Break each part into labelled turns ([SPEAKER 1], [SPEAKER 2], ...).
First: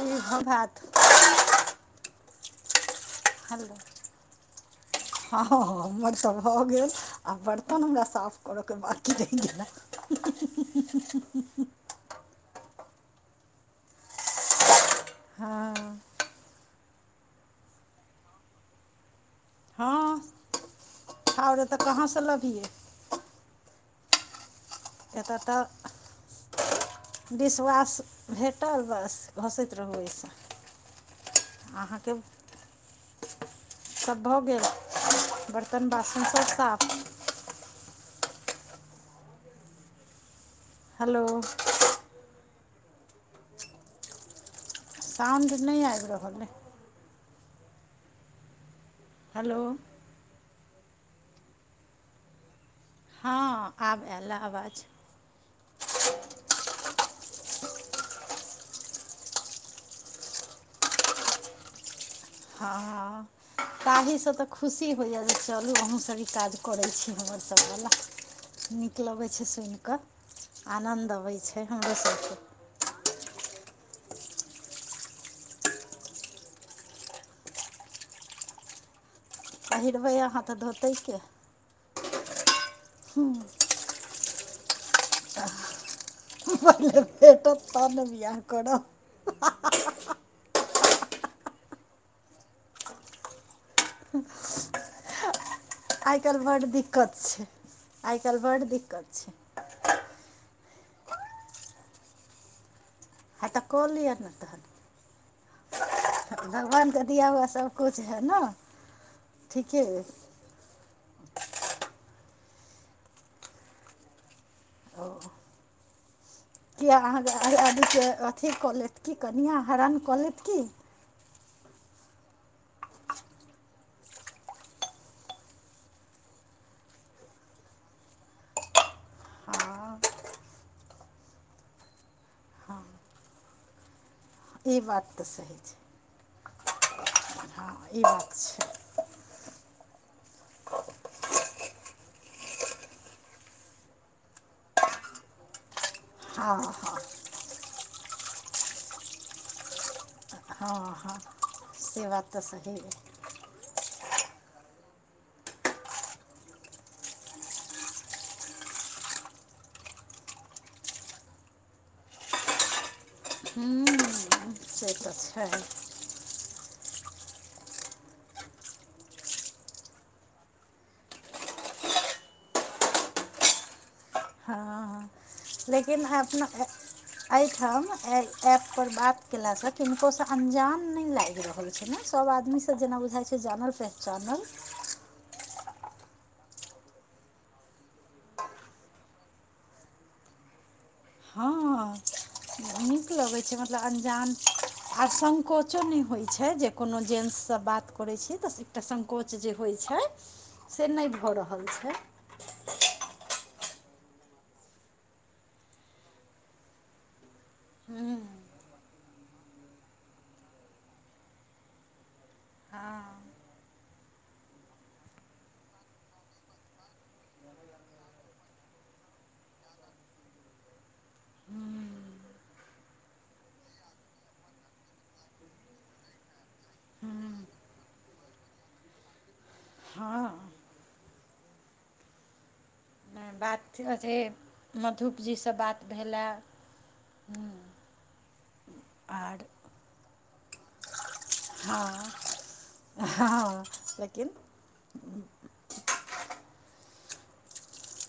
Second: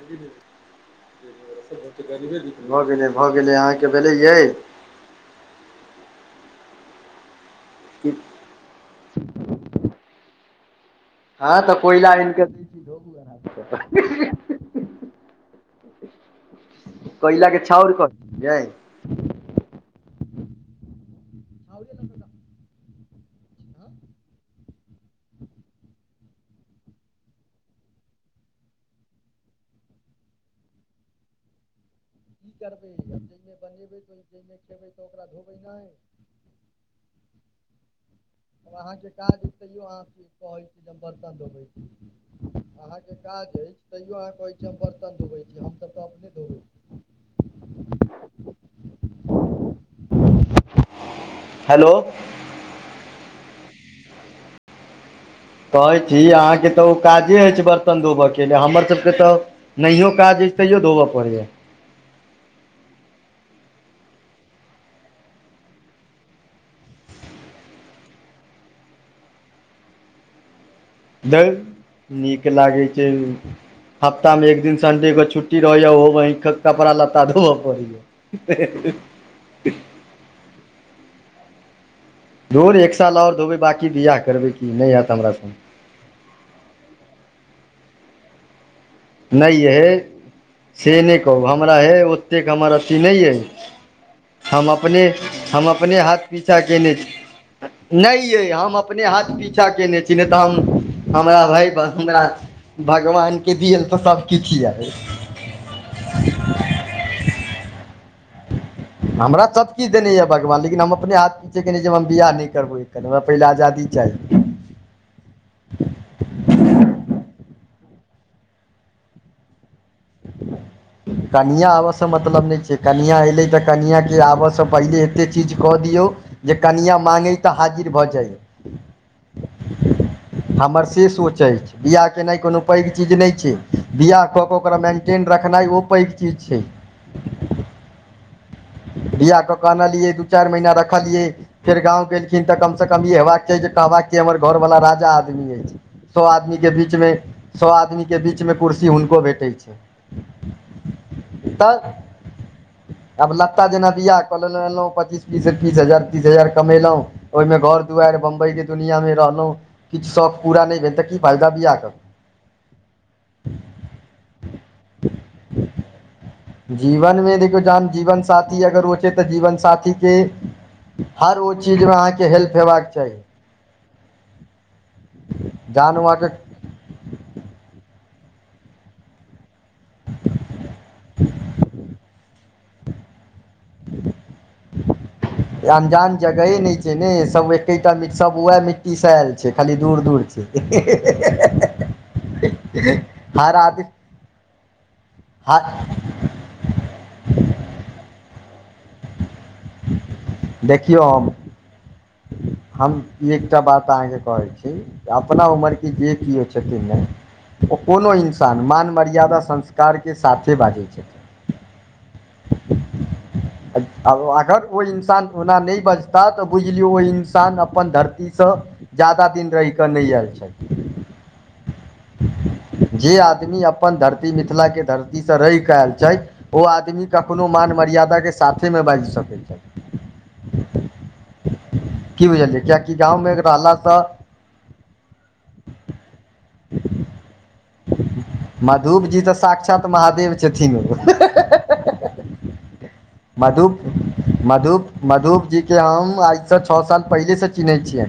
[SPEAKER 1] ई भऽ भात
[SPEAKER 2] भ गेलै भ गेलै, अहाँ के भेलैै यै।
[SPEAKER 1] हँ हँ हँ हमर त भ गेल आ बर तन हमर
[SPEAKER 2] कि
[SPEAKER 1] साफ कर के बाकी रहि गेल हाँ
[SPEAKER 2] हँ त कोयला आनि के [inaudible] धो दिए अपन।
[SPEAKER 1] हँ हाँ।
[SPEAKER 2] कोयला के छाउर क देलिए।
[SPEAKER 1] हँ छाउर एत कहा से लबियै। एतऽ त विश्वास भेटल बस घसैत रहू ओइसे। अहाँ के
[SPEAKER 2] की करबै। बनेबै तऽ
[SPEAKER 1] सब भ
[SPEAKER 2] जाहिमे
[SPEAKER 1] गेल,
[SPEAKER 2] खेबै तऽ
[SPEAKER 1] बर्तन बासन सब साफ
[SPEAKER 2] अहाँ के काज अछि तहियो अहा कहै छीये
[SPEAKER 1] हेलो
[SPEAKER 2] बर्तन धोबै छी। अहाँ के काज अछि तैयो अहाँ कहै छी हम बर्तन धोबै
[SPEAKER 1] साउण्ड
[SPEAKER 2] छी
[SPEAKER 1] नै
[SPEAKER 2] हमसभ तऽ
[SPEAKER 1] आबि
[SPEAKER 2] अपने
[SPEAKER 1] रहल अइ।
[SPEAKER 2] धोबै छी
[SPEAKER 1] हेलो।
[SPEAKER 2] हेलो।
[SPEAKER 1] हँ आब आयल ए आवाज।
[SPEAKER 2] कहै छी अहाँ के त ओ काजे अछि छै बर्तन धोबऽ के हमर सब के तऽ। नहियो काज अछि तैयो धोबऽ पड़ैये।
[SPEAKER 1] हँ। ताही से त खुशी होइए जे चलू अहुँ सभ ई काज करै छी हमर सब वला। नीक लगै छै सुनि क, आनन्द अबै
[SPEAKER 2] धौर,
[SPEAKER 1] छै हमरो सभके
[SPEAKER 2] नीक लागै छै उं हफ्ता मे एक दिन संडे के छुट्टी रहैये ओहो मे कपड़ा लत्ता धोबऽ पड़ैये। ह ह।
[SPEAKER 1] पहिरबै अहाँ त धोतै के?
[SPEAKER 2] धौर एक साल औश्र धोबे बाँकी बिआह करबै की नै हैत हमरा सं।
[SPEAKER 1] पहिले भेटत तहन ने बियख करब।
[SPEAKER 2] नै यऽ। से नै कहू हमरा हे ओतेक हमर अथी नै अइ, हम अपने हम अपने
[SPEAKER 1] आइ
[SPEAKER 2] हाथ
[SPEAKER 1] काल्हि
[SPEAKER 2] पीछा
[SPEAKER 1] बड्ड
[SPEAKER 2] केने छी,
[SPEAKER 1] दिक्कत छै
[SPEAKER 2] नै
[SPEAKER 1] आइ काल्हि
[SPEAKER 2] यैऽ
[SPEAKER 1] बड्ड
[SPEAKER 2] हम अपने
[SPEAKER 1] दिक्कत
[SPEAKER 2] हाथ
[SPEAKER 1] छै
[SPEAKER 2] पीछा छा कयने छी, नै तऽ हम हमरा भय हमरा भगवान
[SPEAKER 1] हँ
[SPEAKER 2] के
[SPEAKER 1] तऽ
[SPEAKER 2] देल
[SPEAKER 1] कऽ लिअ
[SPEAKER 2] अय।
[SPEAKER 1] भगवान का दिया हुआ सब कुछ है ना।
[SPEAKER 2] हमरा सब किछ देने ये भगवान लेकिन, हम अपने से कनी जे हम बियाह नहि करबै, एक क हमरा पहिले आजादी चाही।
[SPEAKER 1] हं। किया अहाँके आदीत्य अथी कऽ लेत कि कनियां हरन कऽ लेत की?
[SPEAKER 2] कनियां आबयऽ सँ मतलब नै छैय, कनियां एयलै तऽ कनियांके आबयऽ सँ पहिले एतेक चीज कऽ दियौ। जे कनिआ मांगै तऽ हाजिर भऽ जाइ। हमर से सोच अछि, बियाह केनाइ कोनो पैघ चीज नै छैय, बियह कऽ कऽ
[SPEAKER 1] ई
[SPEAKER 2] ओकरा
[SPEAKER 1] बात तऽ
[SPEAKER 2] मेन्टेन
[SPEAKER 1] सही
[SPEAKER 2] रखनाइ
[SPEAKER 1] छै
[SPEAKER 2] ओ पैघ चीज छैय।
[SPEAKER 1] हँ ई बात छैय।
[SPEAKER 2] बियाह कऽ केऽ अनलियै दू -चारि महीना रखलियै फेर गाँंव गेलखिन तऽ कम से कम ई हेबाक चाही जे, कहबाक हमर घरवालला राजा आदमी अछि। सौ आदमी
[SPEAKER 1] हँ
[SPEAKER 2] के
[SPEAKER 1] हँ
[SPEAKER 2] बीच में, सौ आदमी के बीच मे कुर्सी हुनको भेटैत छैइन।
[SPEAKER 1] हँ- हँ से बात तऽ सही अय।
[SPEAKER 2] आब लत्ता जेना बियाह कऽ लेलहु एनलहुँ, पच्चीस -तीस-तीस हजार तीस हजार कमेलहुँ। ओहि में घर दुआरि बंम्बाई के दुनिआँमे रहलहुँ, किछु शौक पूरा नहि भेल तऽ की फायदा बियाह कऽ के।
[SPEAKER 1] हुं से तऽ छैय।
[SPEAKER 2] जीवन में देखियौ जहन जीवन साथी अगर हो छै, तऽ जीवन साथी के हर ओ चीज में अहाँके हेल्प हेबाक चाही।
[SPEAKER 1] हँ - हँ
[SPEAKER 2] जहन ओ
[SPEAKER 1] लेकिन अपना
[SPEAKER 2] अहाँके
[SPEAKER 1] एहिठाम एहि ऐप पर बात केला सँ किनको सँ अन्जान नहि लागि रहल छैय ने, सब आदमी सँ जेना बुझाइ छैय जानल पहचानल।
[SPEAKER 2] अनजान जगहे नहि छैय ने, सब एकेटा सब उएह मिट्टी से आयल छै खाली दूर- दूर छै। ह
[SPEAKER 1] हांऽ। नीक लगैत छै,
[SPEAKER 2] हर आदमी
[SPEAKER 1] मतलब अन्जान आर संकोचो
[SPEAKER 2] हर
[SPEAKER 1] नै होइत छै जे कोनो जेन्ट्स सँ बात करै छीय तऽ एकटा सङ्कोच जे होइ छै, से
[SPEAKER 2] देखियौ
[SPEAKER 1] नहि
[SPEAKER 2] हम
[SPEAKER 1] भऽ रहल हल छैय।
[SPEAKER 2] हम एकटा बात अहाँके कहै छी। अपना उमर क जे किओ छथिन ने ओ कोनो इन्सान, मान मर्यादा संस्कारके साथे बाजैत छथिन।
[SPEAKER 1] हँ
[SPEAKER 2] अगर ओ इन्सान ओना नहि बजता तऽ बुझ लियो ओ इन्सान अपन धरती सँ जादा दिन रहिकऽ नै आयल छथि।
[SPEAKER 1] हूं।
[SPEAKER 2] जे आदमी अपन धरती मिथिला के धरतीसँ रहि कऽ आयल छाथि। ओ आदमी कखनो मान मर्यादाके साथेमें बाजि सकैत छैथ।
[SPEAKER 1] हाँ
[SPEAKER 2] की बुझलिया कियकि गाँंवमे रहल स ऽ
[SPEAKER 1] माधुजीसँ बात भेलै हे?
[SPEAKER 2] माधु जी तऽ
[SPEAKER 1] आर
[SPEAKER 2] साक्षात महादेव छथिन ओ,
[SPEAKER 1] हँ हँ
[SPEAKER 2] मधु
[SPEAKER 1] लेकिन
[SPEAKER 2] मधु मधु जी, कि हम आइसँ छओ साल पहिलेसँ चिन्हैत छियै।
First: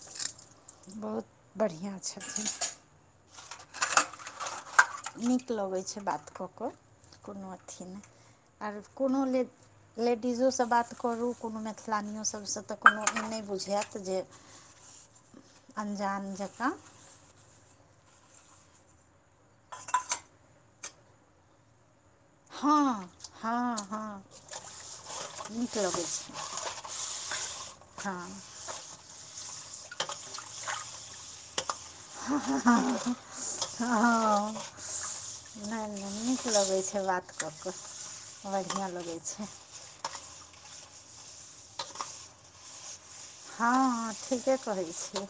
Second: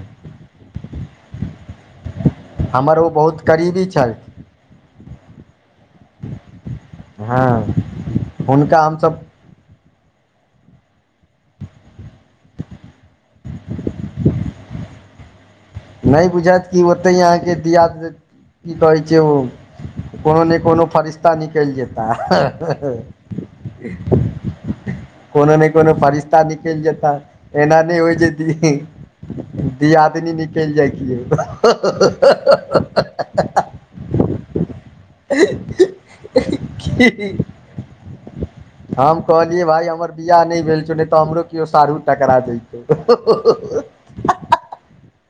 [SPEAKER 1] बहुत बढ़िआँ छथिन।
[SPEAKER 2] हमर ओ बहुत गरीबी छल।
[SPEAKER 1] नीक लगैत छै बात कऽ कऽ कोनो
[SPEAKER 2] हँ
[SPEAKER 1] अथी नहि आर
[SPEAKER 2] हुनका हमसभ
[SPEAKER 1] कोनो लेल। लेडीजोसँ बात करू कोनो मैथिलानिओ सभसँ तऽ कोनो नहि बुझायत जे। [inaudible]
[SPEAKER 2] नहि बुझत
[SPEAKER 1] जकाँ
[SPEAKER 2] कि ओतहि अहाँके दआ की कहैत छै ओ। कोनो नहि कोनो फरिश्ता निकलि जेता।
[SPEAKER 1] हँ हँ हँ [inaudible]
[SPEAKER 2] कोनो ने कोनो
[SPEAKER 1] लगै
[SPEAKER 2] फरिश्ता
[SPEAKER 1] छै
[SPEAKER 2] निकल जता एना नहि होइ
[SPEAKER 1] हँ
[SPEAKER 2] जे। दियादनी निकलि जाइ छिय।
[SPEAKER 1] हँ। नहि नहि नीक लगै छै बात
[SPEAKER 2] कि
[SPEAKER 1] कऽ कऽ बढ़िआँ लगै
[SPEAKER 2] हम
[SPEAKER 1] छै।
[SPEAKER 2] कहलियै भाय हमर बियाह नहि भेल छौ ने तऽ हमरो केओ साढू टकरा जेते।
[SPEAKER 1] हँ हँ ठीके कहै छियै।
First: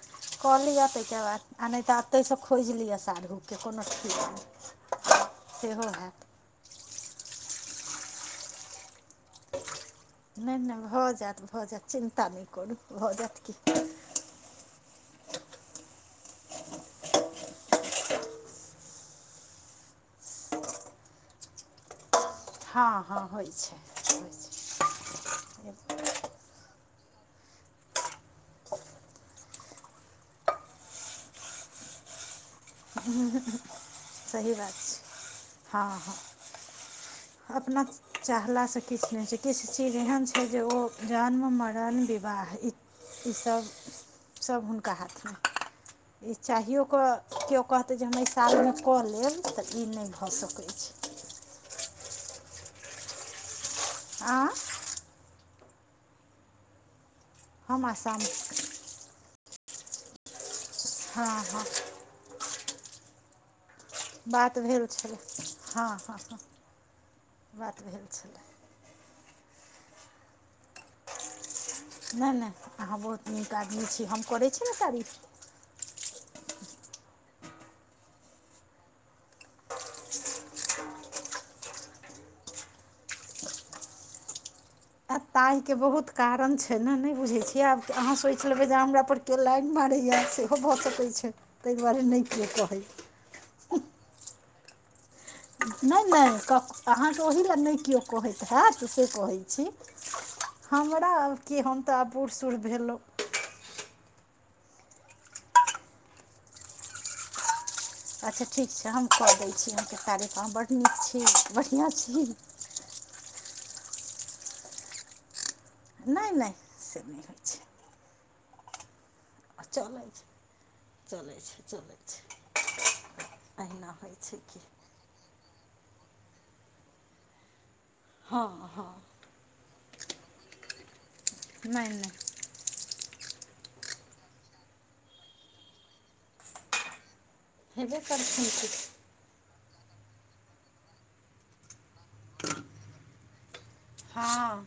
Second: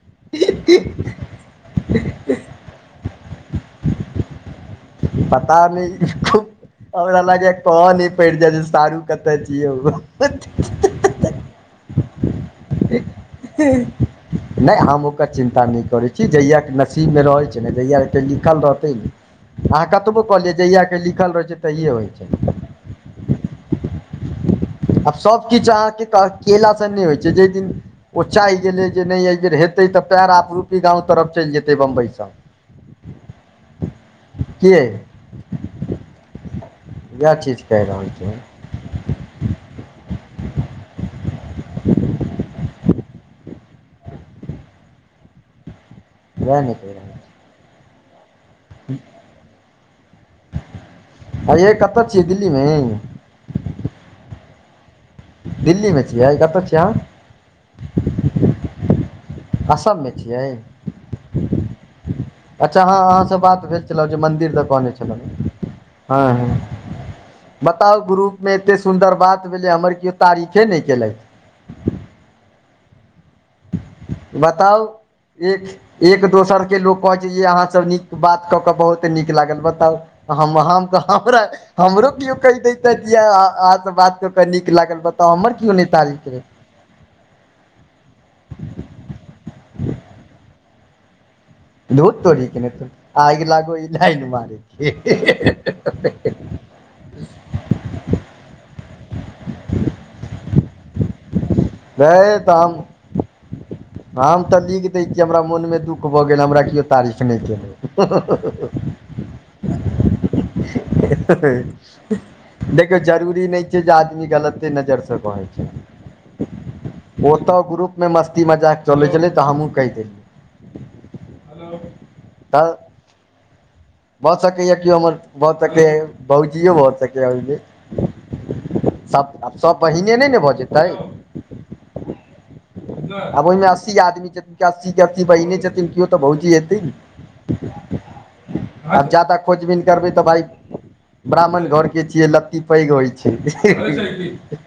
[SPEAKER 1] कऽ लिअ ताहिके बाद आ नहि तऽ एतहिसँ खोजि लिअ साढ़ू के कोनो चीज नहि।
[SPEAKER 2] पता
[SPEAKER 1] सेहो
[SPEAKER 2] नहि
[SPEAKER 1] हैत
[SPEAKER 2] खूब। हमरा लाग कहऽ नहि पड़ि जाय साढ़ू कतऽ छियै।
[SPEAKER 1] नहि नहि भऽ जायत भऽ जायत चिन्ता नहि करू भऽ जायत कि।
[SPEAKER 2] नहि हम ओकर चिन्ता नहि करैत छी जहियाक नसीबमे रहैत छै ने जहियत लिखल रहतै ने। अहाँ कतबो कहलियै जहियाके लिखल रहैत छै तहिए होइत छै।
[SPEAKER 1] हँ हँ होइ छै।
[SPEAKER 2] काहेला स नहि होइ छै जेहि दिन। ओ चाहि गेलै जे नहि एहिबर हेतै तऽ आपरूपी गाँव तरफ चलि जेतै बम्बइसँ।
[SPEAKER 1] सही बात
[SPEAKER 2] के
[SPEAKER 1] छै हँ हँ।
[SPEAKER 2] वएह चीज
[SPEAKER 1] अपना
[SPEAKER 2] कहि रहल छी
[SPEAKER 1] चाहलासँ किछु नहि छै। किछु चीज एहन छै जे ओ जन्म मरण विवाह इसभ, सभ हुनका हाथमे। ई
[SPEAKER 2] वएह ने
[SPEAKER 1] चाहियओ
[SPEAKER 2] कहि
[SPEAKER 1] कऽ
[SPEAKER 2] रहल
[SPEAKER 1] केओ कहतै जे हम एहि सालमे कऽ लेब तऽ ई नहि भऽ सकै छै।
[SPEAKER 2] ह य कतऽ छियै दिल्लीमे?
[SPEAKER 1] आँ।
[SPEAKER 2] दिल्ली मे छियै कतऽ छियै अहाँ?
[SPEAKER 1] हम आसम,
[SPEAKER 2] असम मे छियै?
[SPEAKER 1] हँ हँ।
[SPEAKER 2] अच्छा हँ अहाँसँ बात भ। मन्दिर
[SPEAKER 1] बात
[SPEAKER 2] त
[SPEAKER 1] भेल
[SPEAKER 2] कहने छल
[SPEAKER 1] छलै
[SPEAKER 2] हँ ह
[SPEAKER 1] बात
[SPEAKER 2] बताउ
[SPEAKER 1] भेल
[SPEAKER 2] ग्रुपमे।
[SPEAKER 1] छलै
[SPEAKER 2] एतेक सुन्दर बात भेलै हमर केओ तारीफे नहि कैले
[SPEAKER 1] नहि नहि अहाँ बहुत नीक आदमी छी हम करैत छी ने
[SPEAKER 2] बताउ
[SPEAKER 1] तारीफ।
[SPEAKER 2] एक एक दोसरके लोक कहैत छै जे अहाँसभ नीक बात कऽ कऽ बहुत नीक लागल बताउ। हम हम तऽ हमरा हमरो कियो कह देैथेत यैह अ-अ अहां से बात क कै नीक लागल।
[SPEAKER 1] आ
[SPEAKER 2] बताउ हमर
[SPEAKER 1] तै
[SPEAKER 2] कियो
[SPEAKER 1] के
[SPEAKER 2] नहि
[SPEAKER 1] बहुत
[SPEAKER 2] तारीफ
[SPEAKER 1] कारण
[SPEAKER 2] केलक
[SPEAKER 1] छै। छै नै ऐना नै बुझय छियै आब अहाँ सोएच लेबै जे हमरा पर कियो लाइन मारै यै सेहो भऽ सकै छै। तै दुआरे नै कियो कहै
[SPEAKER 2] आएग लागो ई लाएन मारै के।
[SPEAKER 1] नै-नै कक अहाँके ओही लै नै कियौ कहैत हैत से कहै छी। हमरा की हम तै आब
[SPEAKER 2] हे
[SPEAKER 1] बुढ़-सुढ़
[SPEAKER 2] तऽ हम
[SPEAKER 1] भेलौ।
[SPEAKER 2] हम तऽ लिख दै छियै, हमरा मोन मे दुःख भऽ गेल हमरा कियो तारीफ नै केल
[SPEAKER 1] अच्छा ठीक छै, हम कऽ दै छी अहाँ के तारीफ, अहाँ बड्ड नीक छी,
[SPEAKER 2] केलै
[SPEAKER 1] बढ़िया छी।
[SPEAKER 2] देखियौ जरूरी नै छै जे आदमी गलते नजर से कहै छै।
[SPEAKER 1] नहि नहि से नहि
[SPEAKER 2] ओ
[SPEAKER 1] होइ
[SPEAKER 2] तऽ
[SPEAKER 1] छै
[SPEAKER 2] ग्रुप मे मस्ती मजाक चलै छलै तऽ
[SPEAKER 1] आ
[SPEAKER 2] हमहुँ कहि
[SPEAKER 1] चलै छै,
[SPEAKER 2] देलियै
[SPEAKER 1] चलै छै, चलै छै
[SPEAKER 2] तऽ
[SPEAKER 1] एहना
[SPEAKER 2] भऽ सकय यै कियो हमर भऽ सकय भौजियौ भऽ सकय यै ओय मे।
[SPEAKER 1] हां-हां।
[SPEAKER 2] सब आब सब बहिने नै न भऽ जेतै
[SPEAKER 1] नै-नै।
[SPEAKER 2] आब ओयमे अस्सी आदमी छै त की अस्सी के अस्सी बहिने छथिन कियो तऽ भौजी हेते नै।
[SPEAKER 1] हेेबे करथिन की
[SPEAKER 2] आब जादा खोजबीन करबै तऽ भाइ ब्राह्मण घर के छियै लत्ती पैग होय छै
[SPEAKER 1] हँ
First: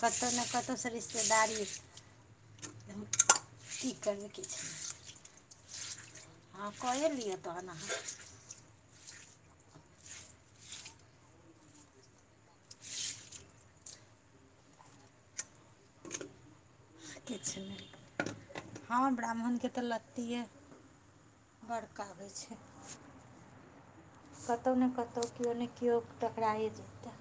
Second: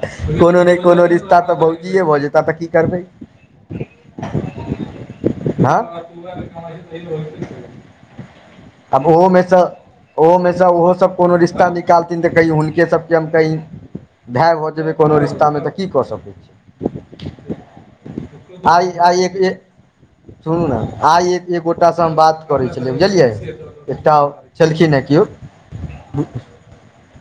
[SPEAKER 1] कतहु ने
[SPEAKER 2] कोनो नै
[SPEAKER 1] कतहुसँ
[SPEAKER 2] कोनो रिश्ता तऽ
[SPEAKER 1] रिश्तेदारी
[SPEAKER 2] भौजिये भऽ जेतै। ता तक की करबै?
[SPEAKER 1] की करबै कीछो नै।
[SPEAKER 2] हां।
[SPEAKER 1] ना
[SPEAKER 2] आब ओहो मे से ओहो मे से उहो सब कोनो रिश्ता निकालथिन तऽ कही हुनके सबके हम कहीँ भै भऽ जेबै कोनो रिश्तामे तऽ की कऽ सकै
[SPEAKER 1] किछ नै
[SPEAKER 2] आय-आय एक ए सुनू नै आइ एक एक गोटा से
[SPEAKER 1] बड़का
[SPEAKER 2] हम
[SPEAKER 1] होइ
[SPEAKER 2] बात
[SPEAKER 1] छै
[SPEAKER 2] करय छलिए बुझलियै एकटा
[SPEAKER 1] कतहु ने
[SPEAKER 2] छैलखिन्ह यै
[SPEAKER 1] कतहु
[SPEAKER 2] कियो
[SPEAKER 1] केओ ने केओ
[SPEAKER 2] उम्म
[SPEAKER 1] टकराए जेतै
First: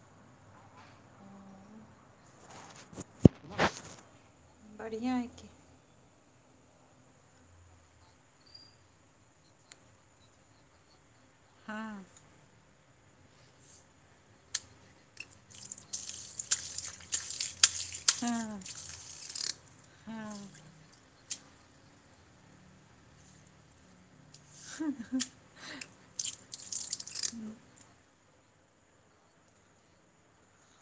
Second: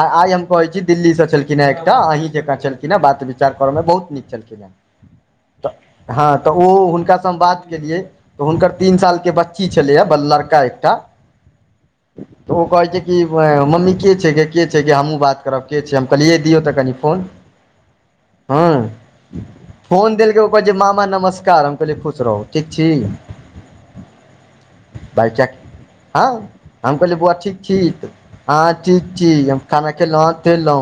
[SPEAKER 2] आय-आय हम कहय छी दिल्ली से छलखिन्ह हें एकटा अहीँ जकाँ छलखिन्ह हेँ बात विचार करय मे बहुत नीक छलखिन्ह
[SPEAKER 1] बढ़िआँ अइ कि
[SPEAKER 2] तऽ हां तऽ ओ हुनकाँ से हम बात केलियै तऽ हुनकर तीन साल के बच्च ची छलै यै ब लड़का एकटा
[SPEAKER 1] हाँ।
[SPEAKER 2] त‌ ओ कहै छै कि [unintelligible] मम्मी के छै गे, के छै गे हम्हूँ बात करब के छै, हम कहलिए दियौ तऽ कनि फोन
[SPEAKER 1] हां।
[SPEAKER 2] हँ फोन देलके ओकर जे मामा नमस्कार हम कहलियै खुश रहू ठीक छी? बच्चाक हां हम कहलिए बौआ ठीक छी? हां ठीक छी, हम खाना खेलौ हां खेलौ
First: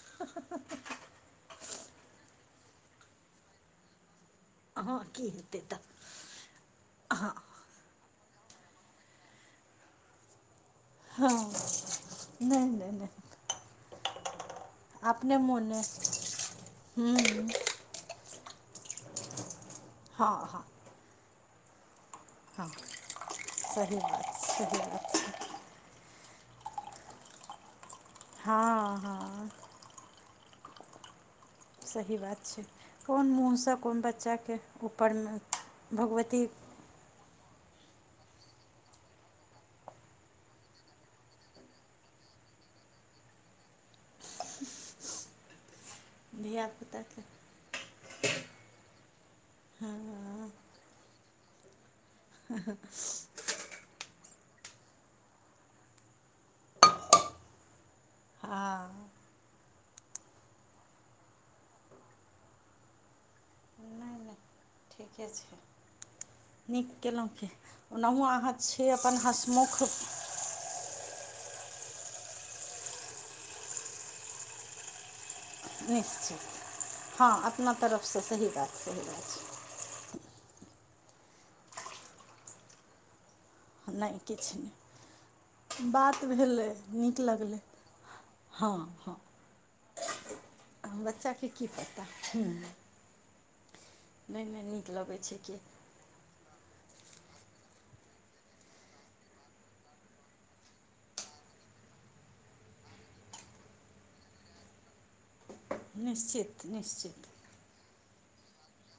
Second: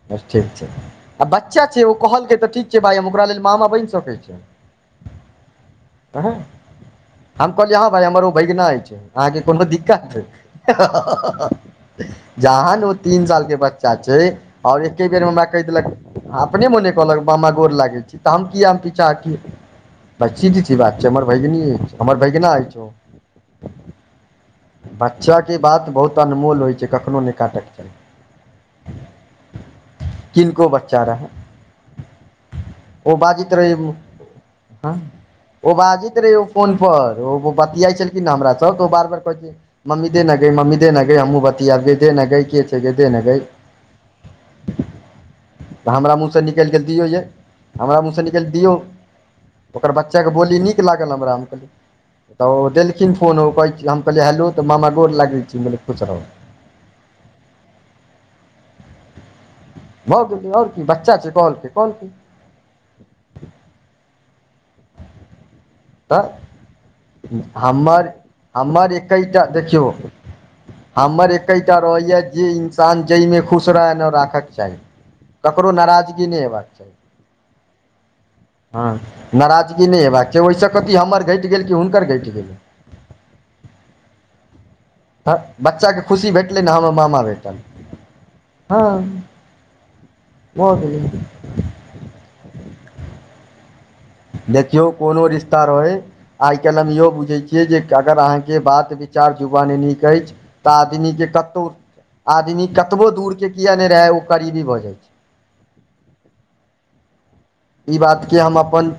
[SPEAKER 2] [inaudible] ठीक छै आ बच्चा छै ओ कहलकै तऽ ठीक छै भाय हम ओकरा लेल मामा बैन सकै छी।
[SPEAKER 1] हां की हेतै तऽ
[SPEAKER 2] वहै हम कहलियै हां भाय हमर ओ भैगना ऐछ अहाँके कोनो दिक्कत?
[SPEAKER 1] हँ नहि
[SPEAKER 2] जहान
[SPEAKER 1] नहि
[SPEAKER 2] ओ
[SPEAKER 1] नहि
[SPEAKER 2] तीन सालके बच्चा छै आओर एके बेर मे
[SPEAKER 1] अपने
[SPEAKER 2] हमरा कहि
[SPEAKER 1] मोने
[SPEAKER 2] देलक अपने मने
[SPEAKER 1] हूँ
[SPEAKER 2] कहलक मामा गोर लागैत छी। हम क पीछा
[SPEAKER 1] हँ हँ
[SPEAKER 2] हटिये बात छै हमर भगिनी हमर भग
[SPEAKER 1] [unintelligible] हँ सही बात सही
[SPEAKER 2] बच्चा
[SPEAKER 1] बात।
[SPEAKER 2] के बात बहुत अनमोल होइ छै कखनो नहि काटैके चाही।
[SPEAKER 1] हँ हँ
[SPEAKER 2] किनको बच्चा रहै।
[SPEAKER 1] सही बात छै
[SPEAKER 2] ओ
[SPEAKER 1] कोन
[SPEAKER 2] बाजैत रहै
[SPEAKER 1] मुँहसँ कोन
[SPEAKER 2] ओ
[SPEAKER 1] बच्चाके ऊपरमे
[SPEAKER 2] बाजैत रहै
[SPEAKER 1] भगवती
[SPEAKER 2] फोन ओ बतियाइ छलखिन हमरा स तऽ ओ बार बार कह मम्मी देने गै, मम्मी देने गै, हमहूँ बतियेबे आबे देने गै के छै गे देने गै। तऽ हमरा मूँहसँ निकलि गेल दियौ
[SPEAKER 1] धियापुताके
[SPEAKER 2] यए हमरा मूँहसँ निकलि गेल दियौ। ओकर बच्चाके बोली नीक लागल हमरा तऽ ओ देलखिन। फोन हो कहै छी हम कहलै हेलू तऽ मामा गोर लागै छी कुचो
[SPEAKER 1] हँ
[SPEAKER 2] भऽ गेलै आओर की बच्चा छै कहलके कहन की
[SPEAKER 1] नहि नहि ठीके छै।
[SPEAKER 2] तऽ
[SPEAKER 1] नीक कयलहुँ कि
[SPEAKER 2] हमर
[SPEAKER 1] ओनाहु अहाँ छी
[SPEAKER 2] हमर
[SPEAKER 1] अपन
[SPEAKER 2] एकैटा
[SPEAKER 1] हँसमुख।
[SPEAKER 2] देखियौ हमर एकैटा रहैया जे इन्सान जाहिमे खुश रहय नहि राखऽ के चाही। ककरो नाराजगी
[SPEAKER 1] निश्चित
[SPEAKER 2] नै हमर से
[SPEAKER 1] हँ अपना तरफसँ सही बात
[SPEAKER 2] [unintelligible]
[SPEAKER 1] सही
[SPEAKER 2] हँ
[SPEAKER 1] बात
[SPEAKER 2] नराज। नहि हेबाक छै ओहिसँ कथ हमर घटि गेल कि हुनकर घटि गेल।
[SPEAKER 1] नहि किछु नहि
[SPEAKER 2] बच्चाके
[SPEAKER 1] बात
[SPEAKER 2] खुशी भेटलै
[SPEAKER 1] भेलै
[SPEAKER 2] ने हमर
[SPEAKER 1] नीक
[SPEAKER 2] मामा भेटल
[SPEAKER 1] लगलै। हँ हँ
[SPEAKER 2] भऽ गेलै
[SPEAKER 1] बच्चाके की पता ह।
[SPEAKER 2] देखियौ
[SPEAKER 1] लगै
[SPEAKER 2] कोनो
[SPEAKER 1] छै कि
[SPEAKER 2] रिश्ता रहय। आइकाल्हि हम इहो बुझै छियै जे अगर अहाँके बात विचार युवा नीक अछि। तऽ आदमीके कतहु आदमी कतबो दूरके किए नहि रहय ओ करीबी भऽ जाइत छै।
[SPEAKER 1] निश्चित निश्चित।
[SPEAKER 2] ई बातके हम अपन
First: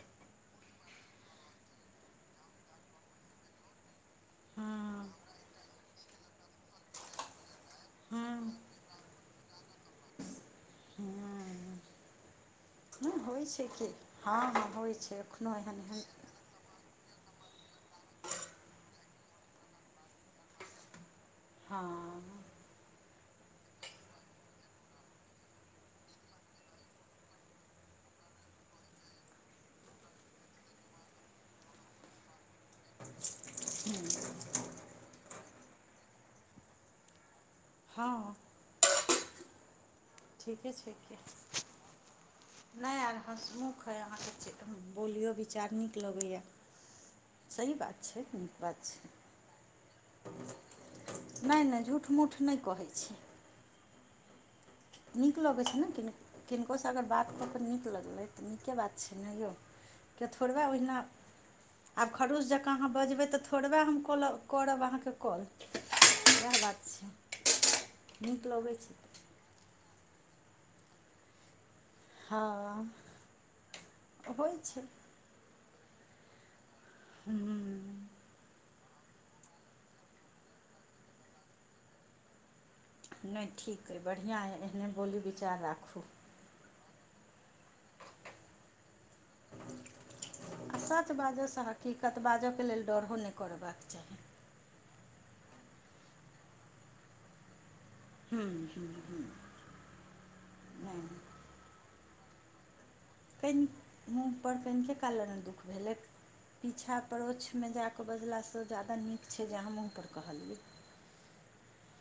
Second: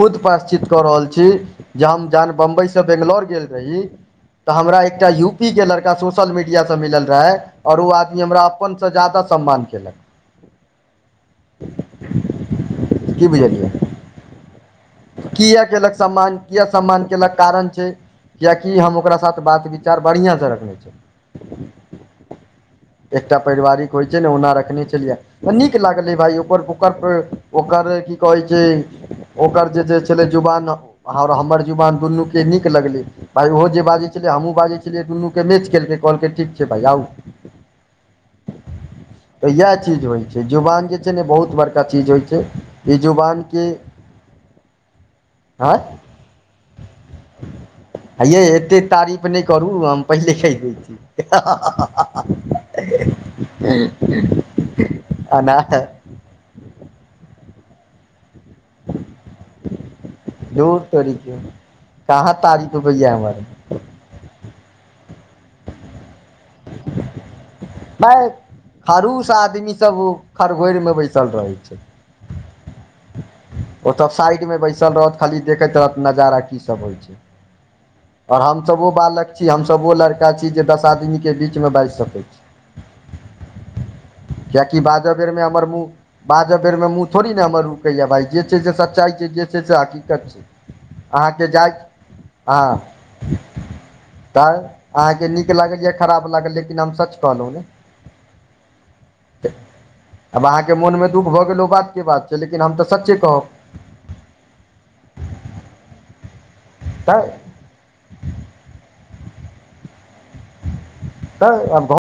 [SPEAKER 2] खुद प्रास्चत कऽ रहल छी जे हम जहन बम्बईसँ बेंगलोर गेल रही तऽ हमरा एकटा यूपीे के लड़का सोशल मीडियासँ मिलल रहै। आओर ओ आदमी
[SPEAKER 1] हँ
[SPEAKER 2] हमरा अपनसँ ज्यादा सम्मान केलक।
[SPEAKER 1] नहि
[SPEAKER 2] की
[SPEAKER 1] होइ छै
[SPEAKER 2] बुझलियै
[SPEAKER 1] कि हँ हँ होइ छै एखनो
[SPEAKER 2] किया
[SPEAKER 1] एहन
[SPEAKER 2] केलक
[SPEAKER 1] एहन।
[SPEAKER 2] सम्मान किया सम्मान केलक कारण छै कियकि हम ओकरा साथ बात विचार बढ़िया से रखने छी।
[SPEAKER 1] हँ
[SPEAKER 2] एकटा पारिवारिक होइत छै ने ओना रखने छलियै तऽ नीक लागलै भााय ओकर ओकर। ओकर की कहैत छै ओकर जे जे छलै जुवान आओर हमर जुबान दुनूके नीक लगलै। भाइ ओहो जे बाजै छलै हमहूँ बाजै छलियै दुनूके मैच खेलकै कहलकै ठीक छै भाइ आउ।
[SPEAKER 1] हँ ह
[SPEAKER 2] तऽ इएह चीज होइ छै
[SPEAKER 1] ठीके
[SPEAKER 2] जुवान जे छै
[SPEAKER 1] कि
[SPEAKER 2] ने बहुत बड़का चीज होइ छै। ई
[SPEAKER 1] नहि आर
[SPEAKER 2] जुबान के
[SPEAKER 1] हँसमख हइ अहाँके बोलियो विचार नीक लगैए। सही बात
[SPEAKER 2] ह
[SPEAKER 1] छै
[SPEAKER 2] ये
[SPEAKER 1] नीक
[SPEAKER 2] एतेक
[SPEAKER 1] बात छै
[SPEAKER 2] तारीफ नहि करू हम पहिले कहि दै छी [unintelligible]
[SPEAKER 1] नहि नहि झूठ मूठ नहि कहैत छै।
[SPEAKER 2] हू ह।
[SPEAKER 1] नीक लगैत छै ने कि किनकोसँ अगर बात कर तऽ नीक लगलै तऽ नीके बात छै ने यौ केतो थोड़बे
[SPEAKER 2] धूर
[SPEAKER 1] ओहिना
[SPEAKER 2] तोरी के
[SPEAKER 1] आब
[SPEAKER 2] कहाँ
[SPEAKER 1] खड़ुश जकाँ
[SPEAKER 2] तारीफ
[SPEAKER 1] अहाँ
[SPEAKER 2] होइया
[SPEAKER 1] बजबै
[SPEAKER 2] हमर
[SPEAKER 1] तऽ थोड़बे हम कहऽलब। करब अहाँके कॉल इएह बात छै।
[SPEAKER 2] नहि,
[SPEAKER 1] नीक लगै छै
[SPEAKER 2] खरूश आदमी सब खरहोरि मे बैसल रहै छै।
[SPEAKER 1] हँ।
[SPEAKER 2] ओ सब साइड
[SPEAKER 1] होइ
[SPEAKER 2] में
[SPEAKER 1] छै
[SPEAKER 2] बैसल रहत खाली देखैत रहत नजारा की सब होय छै।
[SPEAKER 1] हू।
[SPEAKER 2] आओर हम सभ ओ बालक छी हमसभ‌ ओ लड़का छी जे दस आदमी के बीचमे बाजि सकैत छी।
[SPEAKER 1] नै ठीक अइ बढ़िआँ अइ, एहने बोली विचार राखू।
[SPEAKER 2] बाजह बेर मे मुँह थोड़ी ने हमर रुकैए भाय जे छै से सच्चाइ छै जे छै से हकीकत छै।
[SPEAKER 1] आ सच
[SPEAKER 2] अहाँके
[SPEAKER 1] बाजऽसँ
[SPEAKER 2] जाइ
[SPEAKER 1] हकीकत बाजऽके लेल डरो नहि करबाके चाही।
[SPEAKER 2] तैं अहाँके नीक लागल या खराब लागल लेकिन हम सच कहलहुँ ने।
[SPEAKER 1] हूँ हूँ हूँ।
[SPEAKER 2] आब अहाँके मोनमे दुःख भऽ गेल ओ बात के बात छै लेकिन हम तऽ सच्चे कह।
[SPEAKER 1] उंह मुँह पर कने काल ले ने दुःख भेलै, पीछा त
[SPEAKER 2] तऽ
[SPEAKER 1] होइछै। में जा के बजला से जादा नीक छै जे अहां मुंह पर कहलियै।
[SPEAKER 2] है अहां बहुत।